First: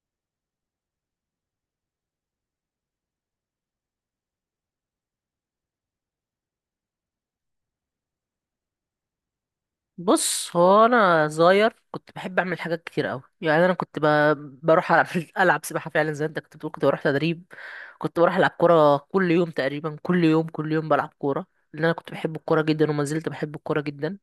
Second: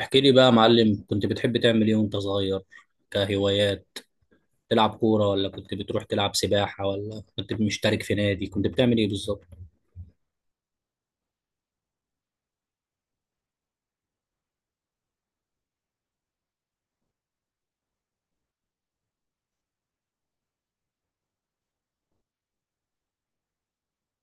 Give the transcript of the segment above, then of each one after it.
احكي لي بقى يا معلم، كنت بتحب تعمل ايه وانت صغير؟ كهوايات تلعب كورة، ولا كنت بتروح تلعب سباحة، ولا كنت مشترك في نادي؟ كنت بتعمل ايه بالظبط؟ بص، هو انا صغير كنت بحب اعمل حاجات كتير قوي. يعني انا كنت بروح العب سباحه فعلا، زي انت كنت بتقول كنت بروح تدريب. كنت بروح العب كوره كل يوم تقريبا، كل يوم كل يوم بلعب كوره، لان انا كنت بحب الكوره جدا وما زلت بحب الكوره جدا.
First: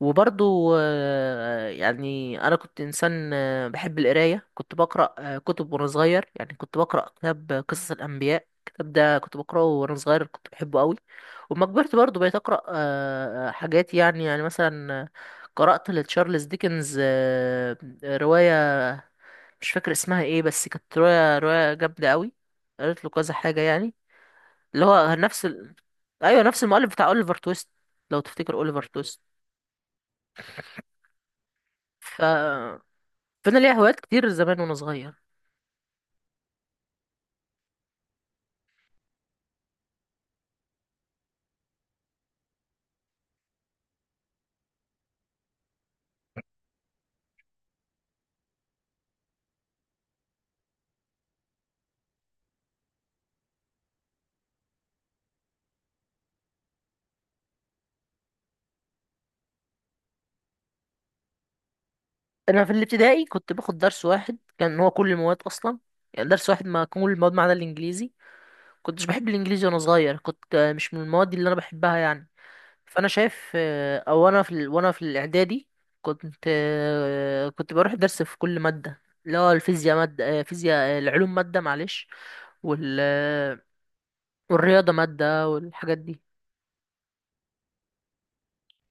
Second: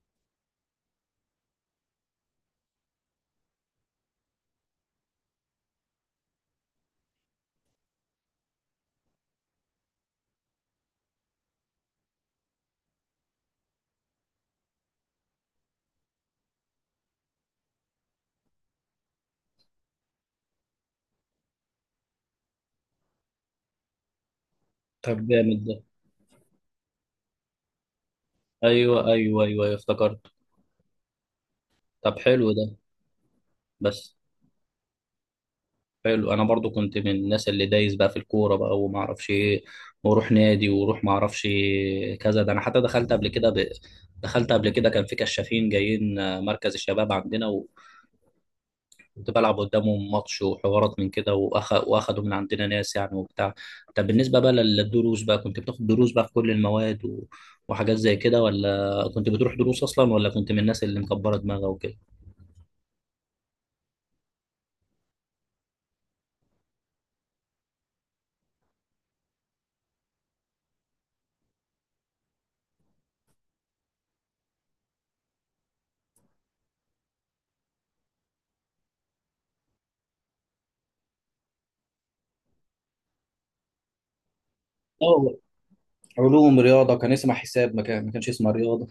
وبرضو يعني انا كنت انسان بحب القرايه، كنت بقرا كتب وانا صغير، يعني كنت بقرا كتاب قصص الانبياء، الكتاب ده كنت بقراه وانا صغير كنت بحبه قوي. وما كبرت برضو بقيت اقرا حاجات، يعني مثلا قرات لتشارلز ديكنز روايه، مش فاكر اسمها ايه، بس كانت روايه جامده قوي، قريت له كذا حاجه يعني، اللي هو طب نفس جامد ده. ايوه، نفس المؤلف بتاع اوليفر تويست، لو تفتكر اوليفر ايوه، ايوه، تويست. ايوه، أيوة، افتكرت. طب ف حلو ده. فانا ليا هوايات بس كتير زمان وانا صغير. حلو، انا برضو كنت من الناس اللي دايس بقى في الكورة بقى وما اعرفش ايه، واروح نادي واروح ما اعرفش كذا ده. انا حتى دخلت قبل كده كان في كشافين جايين مركز الشباب عندنا. كنت بلعب قدامهم ماتش وحوارات من كده، واخدوا من عندنا ناس يعني وبتاع. طب بالنسبه بقى للدروس بقى، كنت بتاخد دروس بقى في كل المواد و... وحاجات زي كده؟ ولا كنت بتروح دروس اصلا، ولا كنت من الناس اللي مكبره دماغها وكده؟ انا في الابتدائي كنت باخد درس واحد، كان هو كل المواد اصلا. يعني درس واحد ما كل المواد ما عدا الانجليزي، كنتش بحب الانجليزي وانا صغير، كنت مش من المواد اللي انا بحبها يعني. فانا شايف او انا في وانا في الاعدادي كنت بروح درس في كل ماده، اللي هو الفيزياء ماده، فيزياء، العلوم ماده، معلش، وال آه، والرياضه اه، ماده والحاجات دي. علوم رياضه كان اسمها حساب، ما كانش اسمها رياضه.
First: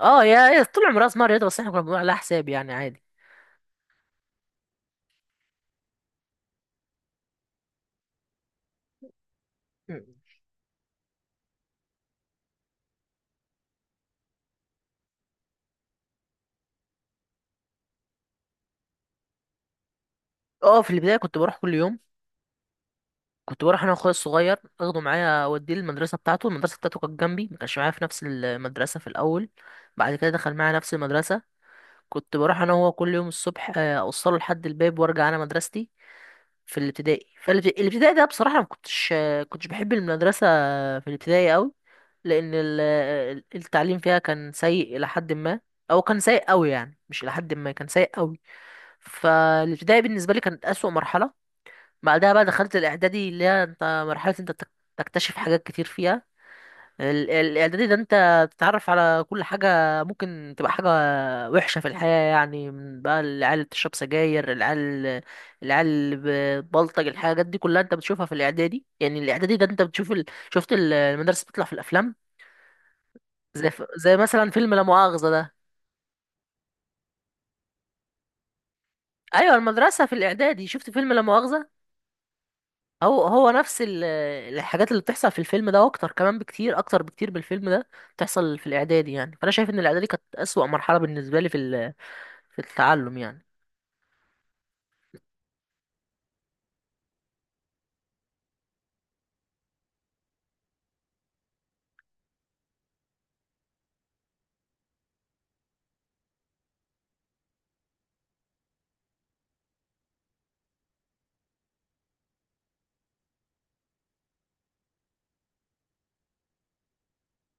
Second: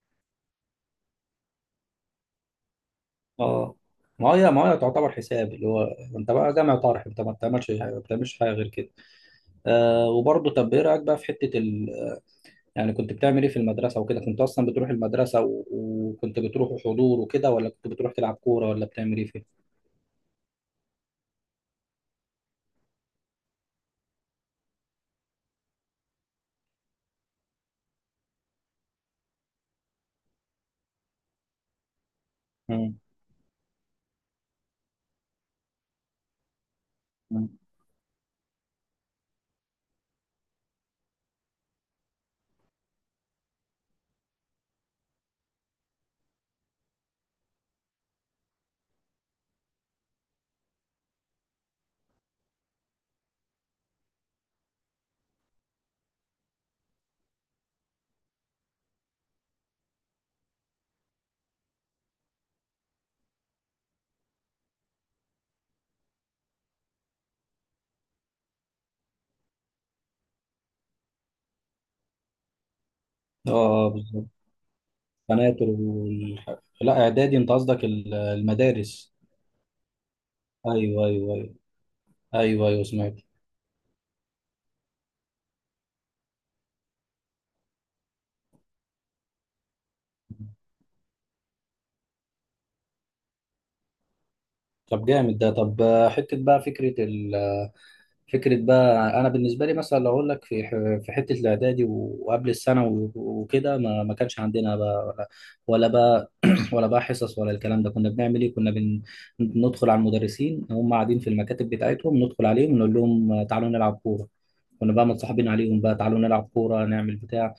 اه، يا طول عمرها اسمها رياضه، بس احنا كنا بنقول عليها حساب، يعني عادي. اه، ما هي تعتبر حساب، اللي هو انت بقى جامع طارح، انت ما بتعملش حاجه غير كده. م. وبرضه، طب ايه رايك بقى في حته؟ يعني كنت بتعمل ايه في المدرسة وكده؟ كنت اصلا بتروح المدرسة و... وكنت بتروح حضور وكده، ولا كنت بتروح تلعب كورة، ولا بتعمل ايه فيها؟ اه، في البدايه كنت بروح كل يوم. كنت بروح انا واخويا الصغير، اخده معايا اوديه المدرسه بتاعته، المدرسه بتاعته كانت جنبي، ما كانش معايا في نفس المدرسه في الاول. بعد كده دخل معايا نفس المدرسه. كنت بروح انا وهو مم. كل يوم الصبح، اوصله لحد الباب وارجع انا مدرستي في الابتدائي. مم. فالابتدائي ده بصراحه ما كنتش بحب المدرسه في الابتدائي قوي، لان التعليم فيها كان سيء الى حد ما، او كان سيء قوي يعني، مش الى حد ما، كان سيء قوي. فالابتدائي بالنسبه لي كانت اسوأ مرحله. بعدها بقى دخلت الاعدادي، اللي هي انت مرحله انت تكتشف حاجات كتير فيها. الاعدادي ده انت تتعرف على كل حاجه، ممكن تبقى حاجه وحشه في الحياه، يعني من بقى العيال اللي بتشرب سجاير، العيال اللي بتبلطج، الحاجات دي كلها انت بتشوفها في الاعدادي. يعني الاعدادي ده انت بتشوف شفت المدرسه بتطلع في الافلام، اه، زي بالظبط. مثلا فيلم لا مؤاخذه ده. قناتر لا، اعدادي انت قصدك المدارس. ايوه، المدرسه في الاعدادي، شفت ايوه، فيلم لا ايوه، ايوه، مؤاخذه، ايوه، ايوه، سمعت. هو هو نفس الحاجات اللي بتحصل في الفيلم ده واكتر كمان، بكتير اكتر بكتير من الفيلم ده بتحصل في الاعدادي. يعني فانا شايف ان الاعدادي كانت اسوأ مرحله بالنسبه لي في في التعلم يعني. طب جامد ده. طب، حتة بقى فكرة بقى، أنا بالنسبة لي مثلا لو أقول لك في في حتة الإعدادي و- وقبل الثانوي وكده، ما كانش عندنا بقى ولا بقى ولا بقى حصص، ولا الكلام ده كنا بنعمل إيه؟ كنا ندخل على المدرسين هم قاعدين في المكاتب بتاعتهم، ندخل عليهم نقول لهم تعالوا نلعب كورة. كنا بقى متصاحبين عليهم بقى تعالوا نلعب كورة نعمل بتاع.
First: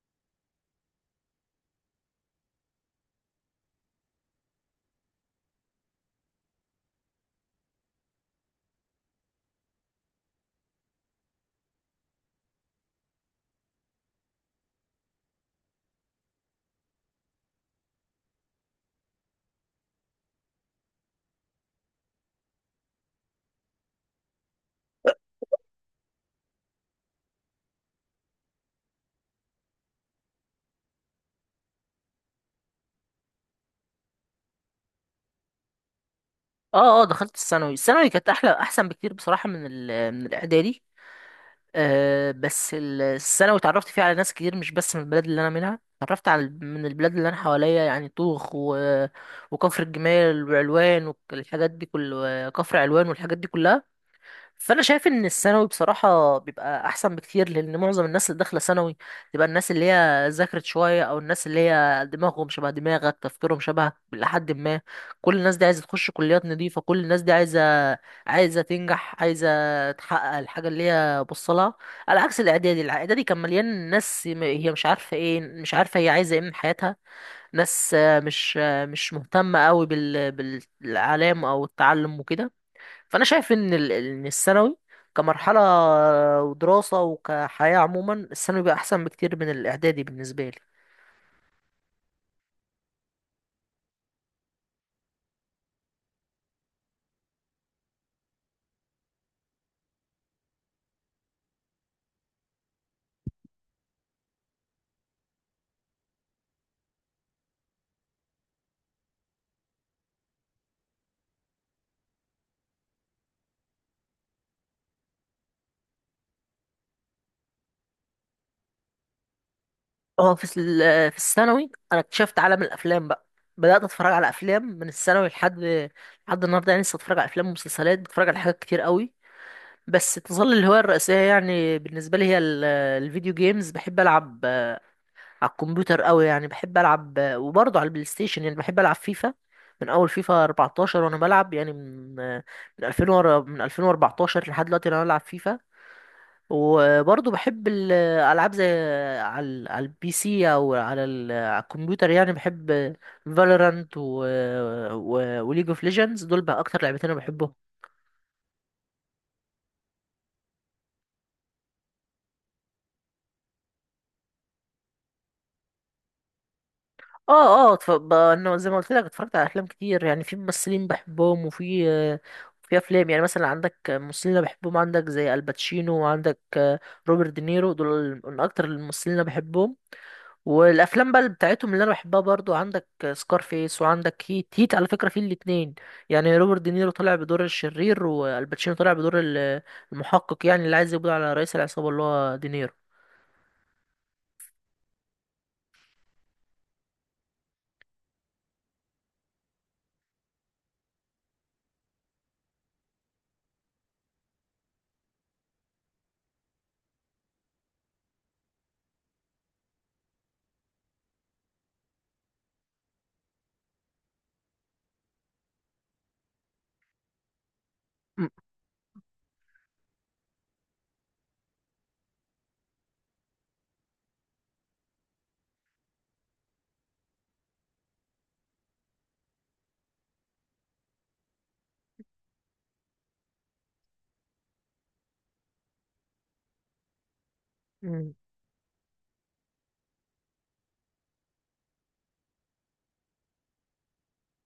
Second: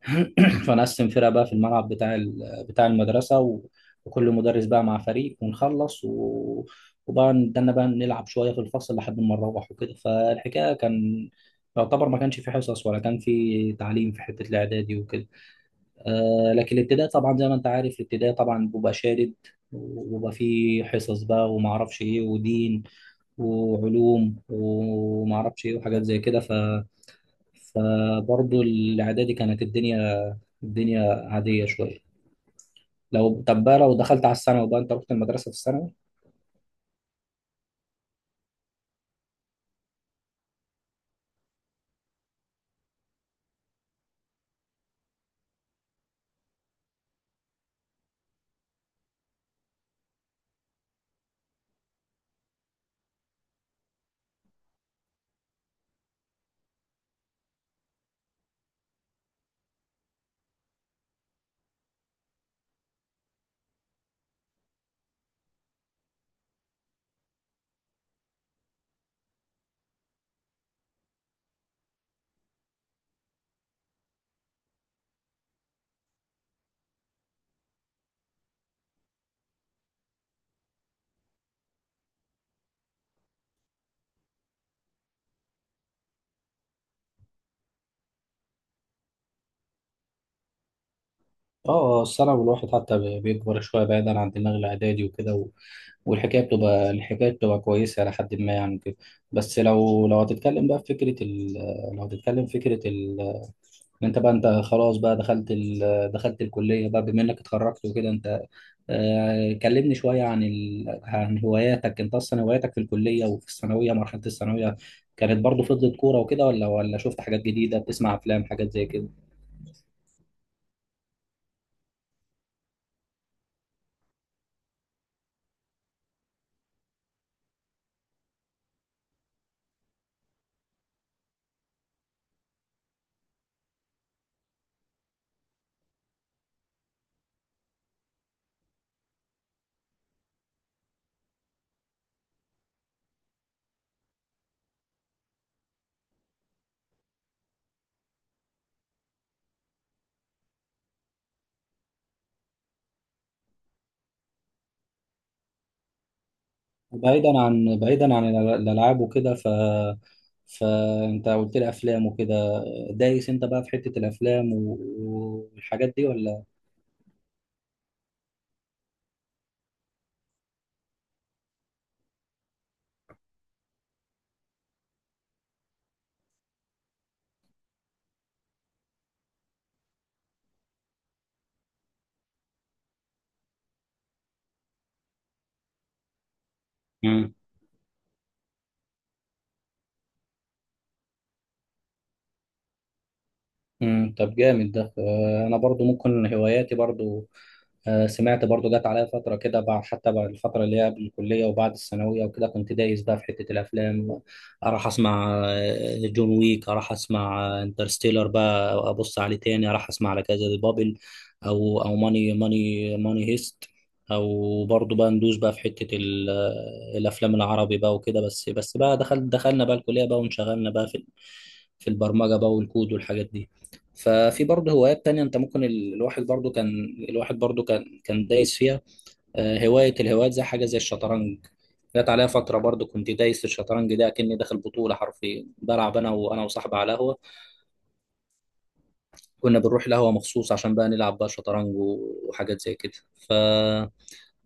فنقسم فرق بقى في الملعب بتاع بتاع المدرسة، و- وكل مدرس بقى مع فريق ونخلص وبقى نتدنى بقى نلعب شوية في الفصل لحد ما نروح وكده. فالحكاية كان يعتبر ما كانش في حصص، ولا كان في تعليم في حتة الإعدادي وكده. لكن الابتدائي طبعا زي ما أنت عارف، الابتدائي طبعا بيبقى شادد وبيبقى فيه حصص بقى وما اعرفش ايه ودين وعلوم وما اعرفش ايه وحاجات زي كده. فبرضه الاعدادي كانت الدنيا عاديه شويه. طب بقى لو دخلت على الثانوي بقى، انت رحت المدرسه في الثانوي؟ اه اه، دخلت الثانوي، الثانوي كانت احلى، احسن بكتير بصراحه من من الاعدادي. بس الثانوي اتعرفت فيها على ناس كتير، مش بس من البلد اللي انا منها، اتعرفت على من البلاد اللي انا حواليا، يعني طوخ وكفر الجمال وعلوان والحاجات دي كفر علوان والحاجات دي كلها. فانا شايف ان الثانوي بصراحه بيبقى احسن بكتير، لان معظم الناس اللي داخله ثانوي تبقى الناس اللي هي ذاكرت شويه، او الناس اللي هي دماغهم شبه دماغك، تفكيرهم شبهك لحد ما، كل الناس دي عايزه تخش كليات نظيفه، كل الناس دي عايزه تنجح، عايزه تحقق الحاجه اللي هي بصلها. على عكس الاعدادي كان مليان ناس هي مش عارفه ايه، مش عارفه هي عايزه ايه من حياتها، ناس مش مهتمه قوي بالعلام او التعلم وكده. فانا شايف ان ان الثانوي كمرحله ودراسه وكحياه عموما، الثانوي بقى احسن بكتير من الاعدادي بالنسبه لي. اه، الثانوي الواحد حتى بيكبر شويه بعيدا عن دماغ الاعدادي وكده، و... والحكايه بتبقى الحكايه بتبقى كويسه الى حد ما يعني كده. بس لو هتتكلم بقى في فكره ال... لو هتتكلم في فكره إن انت بقى انت خلاص بقى دخلت الكليه بقى، بما انك اتخرجت وكده انت. كلمني شوية عن هواياتك، انت اصلا هواياتك في الكلية وفي مرحلة الثانوية كانت برضو فضلت كورة وكده؟ ولا شفت حاجات جديدة، بتسمع افلام حاجات زي كده؟ اه، في في الثانوي انا اكتشفت عالم الافلام بقى، بدات اتفرج على افلام من الثانوي لحد النهارده، يعني لسه اتفرج على افلام ومسلسلات، بتفرج على حاجات كتير قوي. بس تظل الهوايه الرئيسيه يعني بالنسبه لي هي الفيديو جيمز، بحب العب على الكمبيوتر قوي يعني، بحب العب، وبرضه على البلاي ستيشن يعني بحب العب فيفا. من اول فيفا 14 وانا بلعب، يعني من 2000 ورا، من 2014 لحد دلوقتي انا بلعب فيفا. وبرضه بحب الالعاب زي، على على البي سي، او على على الكمبيوتر، يعني بحب فالورانت وليج اوف ليجندز، دول بقى اكتر لعبتين انا بعيدا بحبهم. عن بعيدا عن الالعاب وكده، فانت قلت لي افلام وكده. دايس انت بقى في حتة الافلام و... والحاجات دي، ولا؟ اه اه، انه زي ما قلت لك اتفرجت على افلام كتير، يعني في ممثلين بحبهم، وفي في افلام. يعني مثلا عندك ممثلين انا بحبهم، عندك زي الباتشينو، وعندك روبرت دينيرو، دول من اكتر الممثلين اللي انا بحبهم. والافلام بقى اللي بتاعتهم اللي انا بحبها برضو، عندك سكارفيس، وعندك هيت، هيت على فكره في الاتنين، يعني روبرت دينيرو طلع مم. بدور الشرير والباتشينو طلع بدور المحقق، يعني اللي عايز يقبض على رئيس العصابه اللي هو دينيرو. مم. طب جامد ده. انا برضو ممكن هواياتي برضو. سمعت برضو جت عليا فترة كده، حتى بعد الفترة اللي هي قبل الكلية وبعد الثانوية وكده، كنت دايس بقى في حتة الأفلام. أروح أسمع جون ويك، أروح أسمع انترستيلر بقى أبص عليه تاني، أروح أسمع على كذا، بابل، أو ماني هيست. أو برضو بقى ندوس بقى في حتة الأفلام العربي بقى وكده. م- بس بقى دخلنا بقى الكلية بقى وانشغلنا بقى في البرمجة بقى والكود والحاجات دي. ففي برضه هوايات تانية، انت ممكن الواحد برضه كان دايس فيها. الهوايات زي حاجة زي الشطرنج. جت عليا فترة برضه كنت دايس في الشطرنج ده، كأني داخل بطولة، حرفيا بلعب انا وصاحبي على قهوة. م. كنا بنروح القهوة مخصوص عشان بقى نلعب بقى شطرنج و- وحاجات زي كده. ف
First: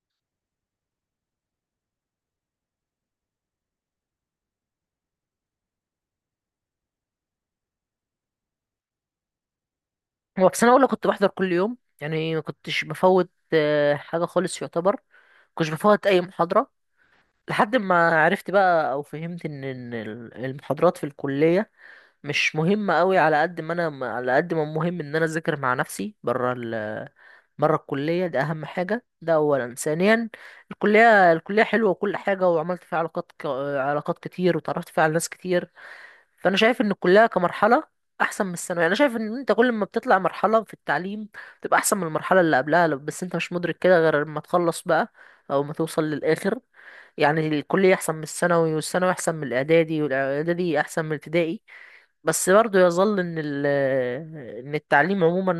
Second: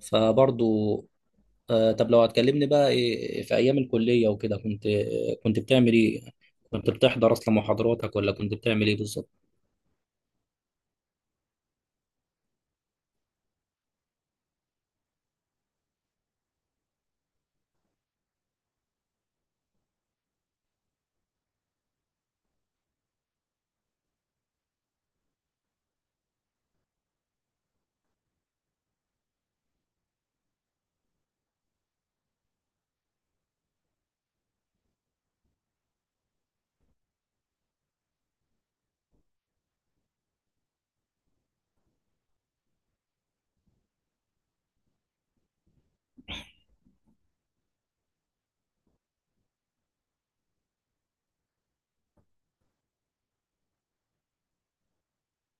فبرضه طب لو هتكلمني بقى إيه في ايام الكلية وكده، كنت بتعمل ايه؟ كنت بتحضر اصلا محاضراتك، ولا كنت بتعمل ايه بالظبط؟ هو في سنة أولى كنت بحضر كل يوم، يعني ما كنتش بفوت حاجة خالص يعتبر، كنتش بفوت أي محاضرة، لحد ما عرفت بقى أو فهمت إن المحاضرات في الكلية مش مهمة أوي، على قد ما مهم إن أنا أذاكر مع نفسي برا ال برا الكلية، ده أهم حاجة، ده أولا. ثانيا، الكلية حلوة وكل حاجة، وعملت فيها علاقات كتير، وتعرفت فيها على ناس كتير. فانا شايف ان الكليه كمرحله احسن من الثانويه، انا شايف ان انت كل ما بتطلع مرحله في التعليم بتبقى احسن من المرحله اللي قبلها، بس انت مش مدرك كده غير لما تخلص بقى، او ما توصل للاخر. يعني الكليه احسن من الثانوي، والثانوي احسن من الاعدادي، والاعدادي احسن من الابتدائي، بس برضه يظل ان ان التعليم عموما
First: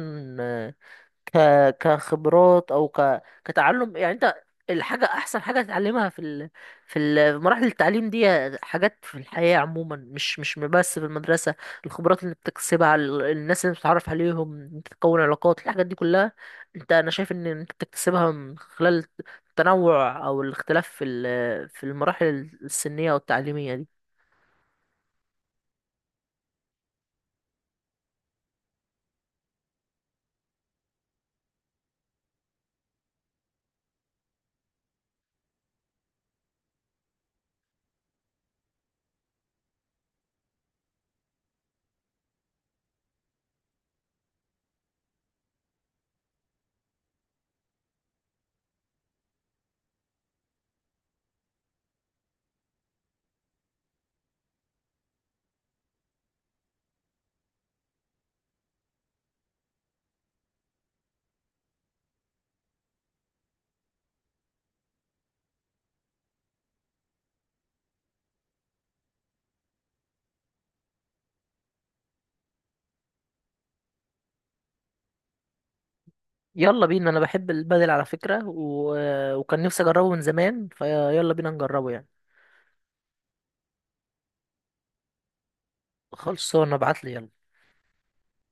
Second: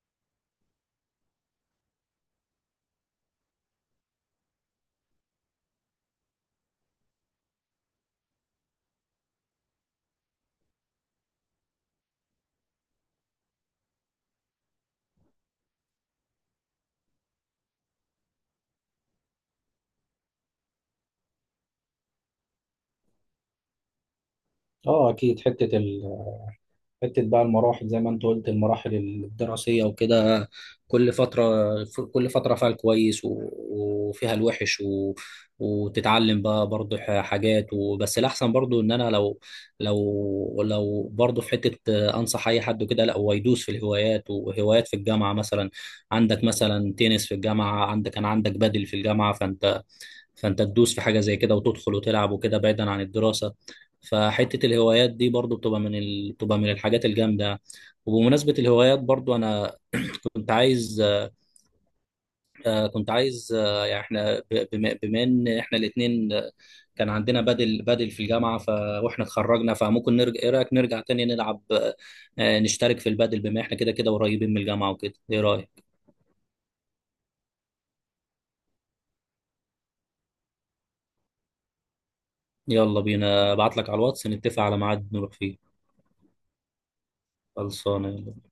ك... كخبرات او كتعلم يعني. انت الحاجة، احسن حاجة تتعلمها في في مراحل التعليم دي، حاجات في الحياة عموما، مش بس في المدرسة. الخبرات اللي بتكسبها، الناس اللي بتتعرف عليهم، انت تكون علاقات، الحاجات دي كلها انا شايف ان انت بتكتسبها من خلال التنوع او الاختلاف في في المراحل السنية والتعليمية دي. اه اكيد، حتة بقى المراحل، زي ما انت قلت، المراحل الدراسية وكده. كل فترة كل فترة فيها الكويس و- وفيها الوحش، و... وتتعلم بقى برضه حاجات. وبس الأحسن برضه إن أنا لو برضه في حتة، أنصح أي حد كده لا هو يدوس في الهوايات، وهوايات في الجامعة مثلا. عندك مثلا تنس في الجامعة، كان عندك بدل في الجامعة، فانت تدوس في حاجه زي كده وتدخل وتلعب وكده بعيدا عن الدراسه. فحته الهوايات دي برضو بتبقى بتبقى من الحاجات الجامده. وبمناسبه الهوايات برضو، انا كنت عايز كنت عايز، يعني احنا بما ان احنا الاثنين كان عندنا بدل في الجامعه، واحنا اتخرجنا، فممكن نرجع، ايه رايك نرجع تاني نلعب، نشترك في البدل. بما احنا كده كده قريبين من الجامعه وكده، ايه رايك؟ يلا بينا، انا بحب البدل على فكرة، وكان نفسي اجربه من زمان، فيلا بينا نجربه يعني. يلا بينا، ابعت لك على الواتس نتفق على ميعاد نروح فيه. خلصانه، ابعت لي يلا. خلصانه.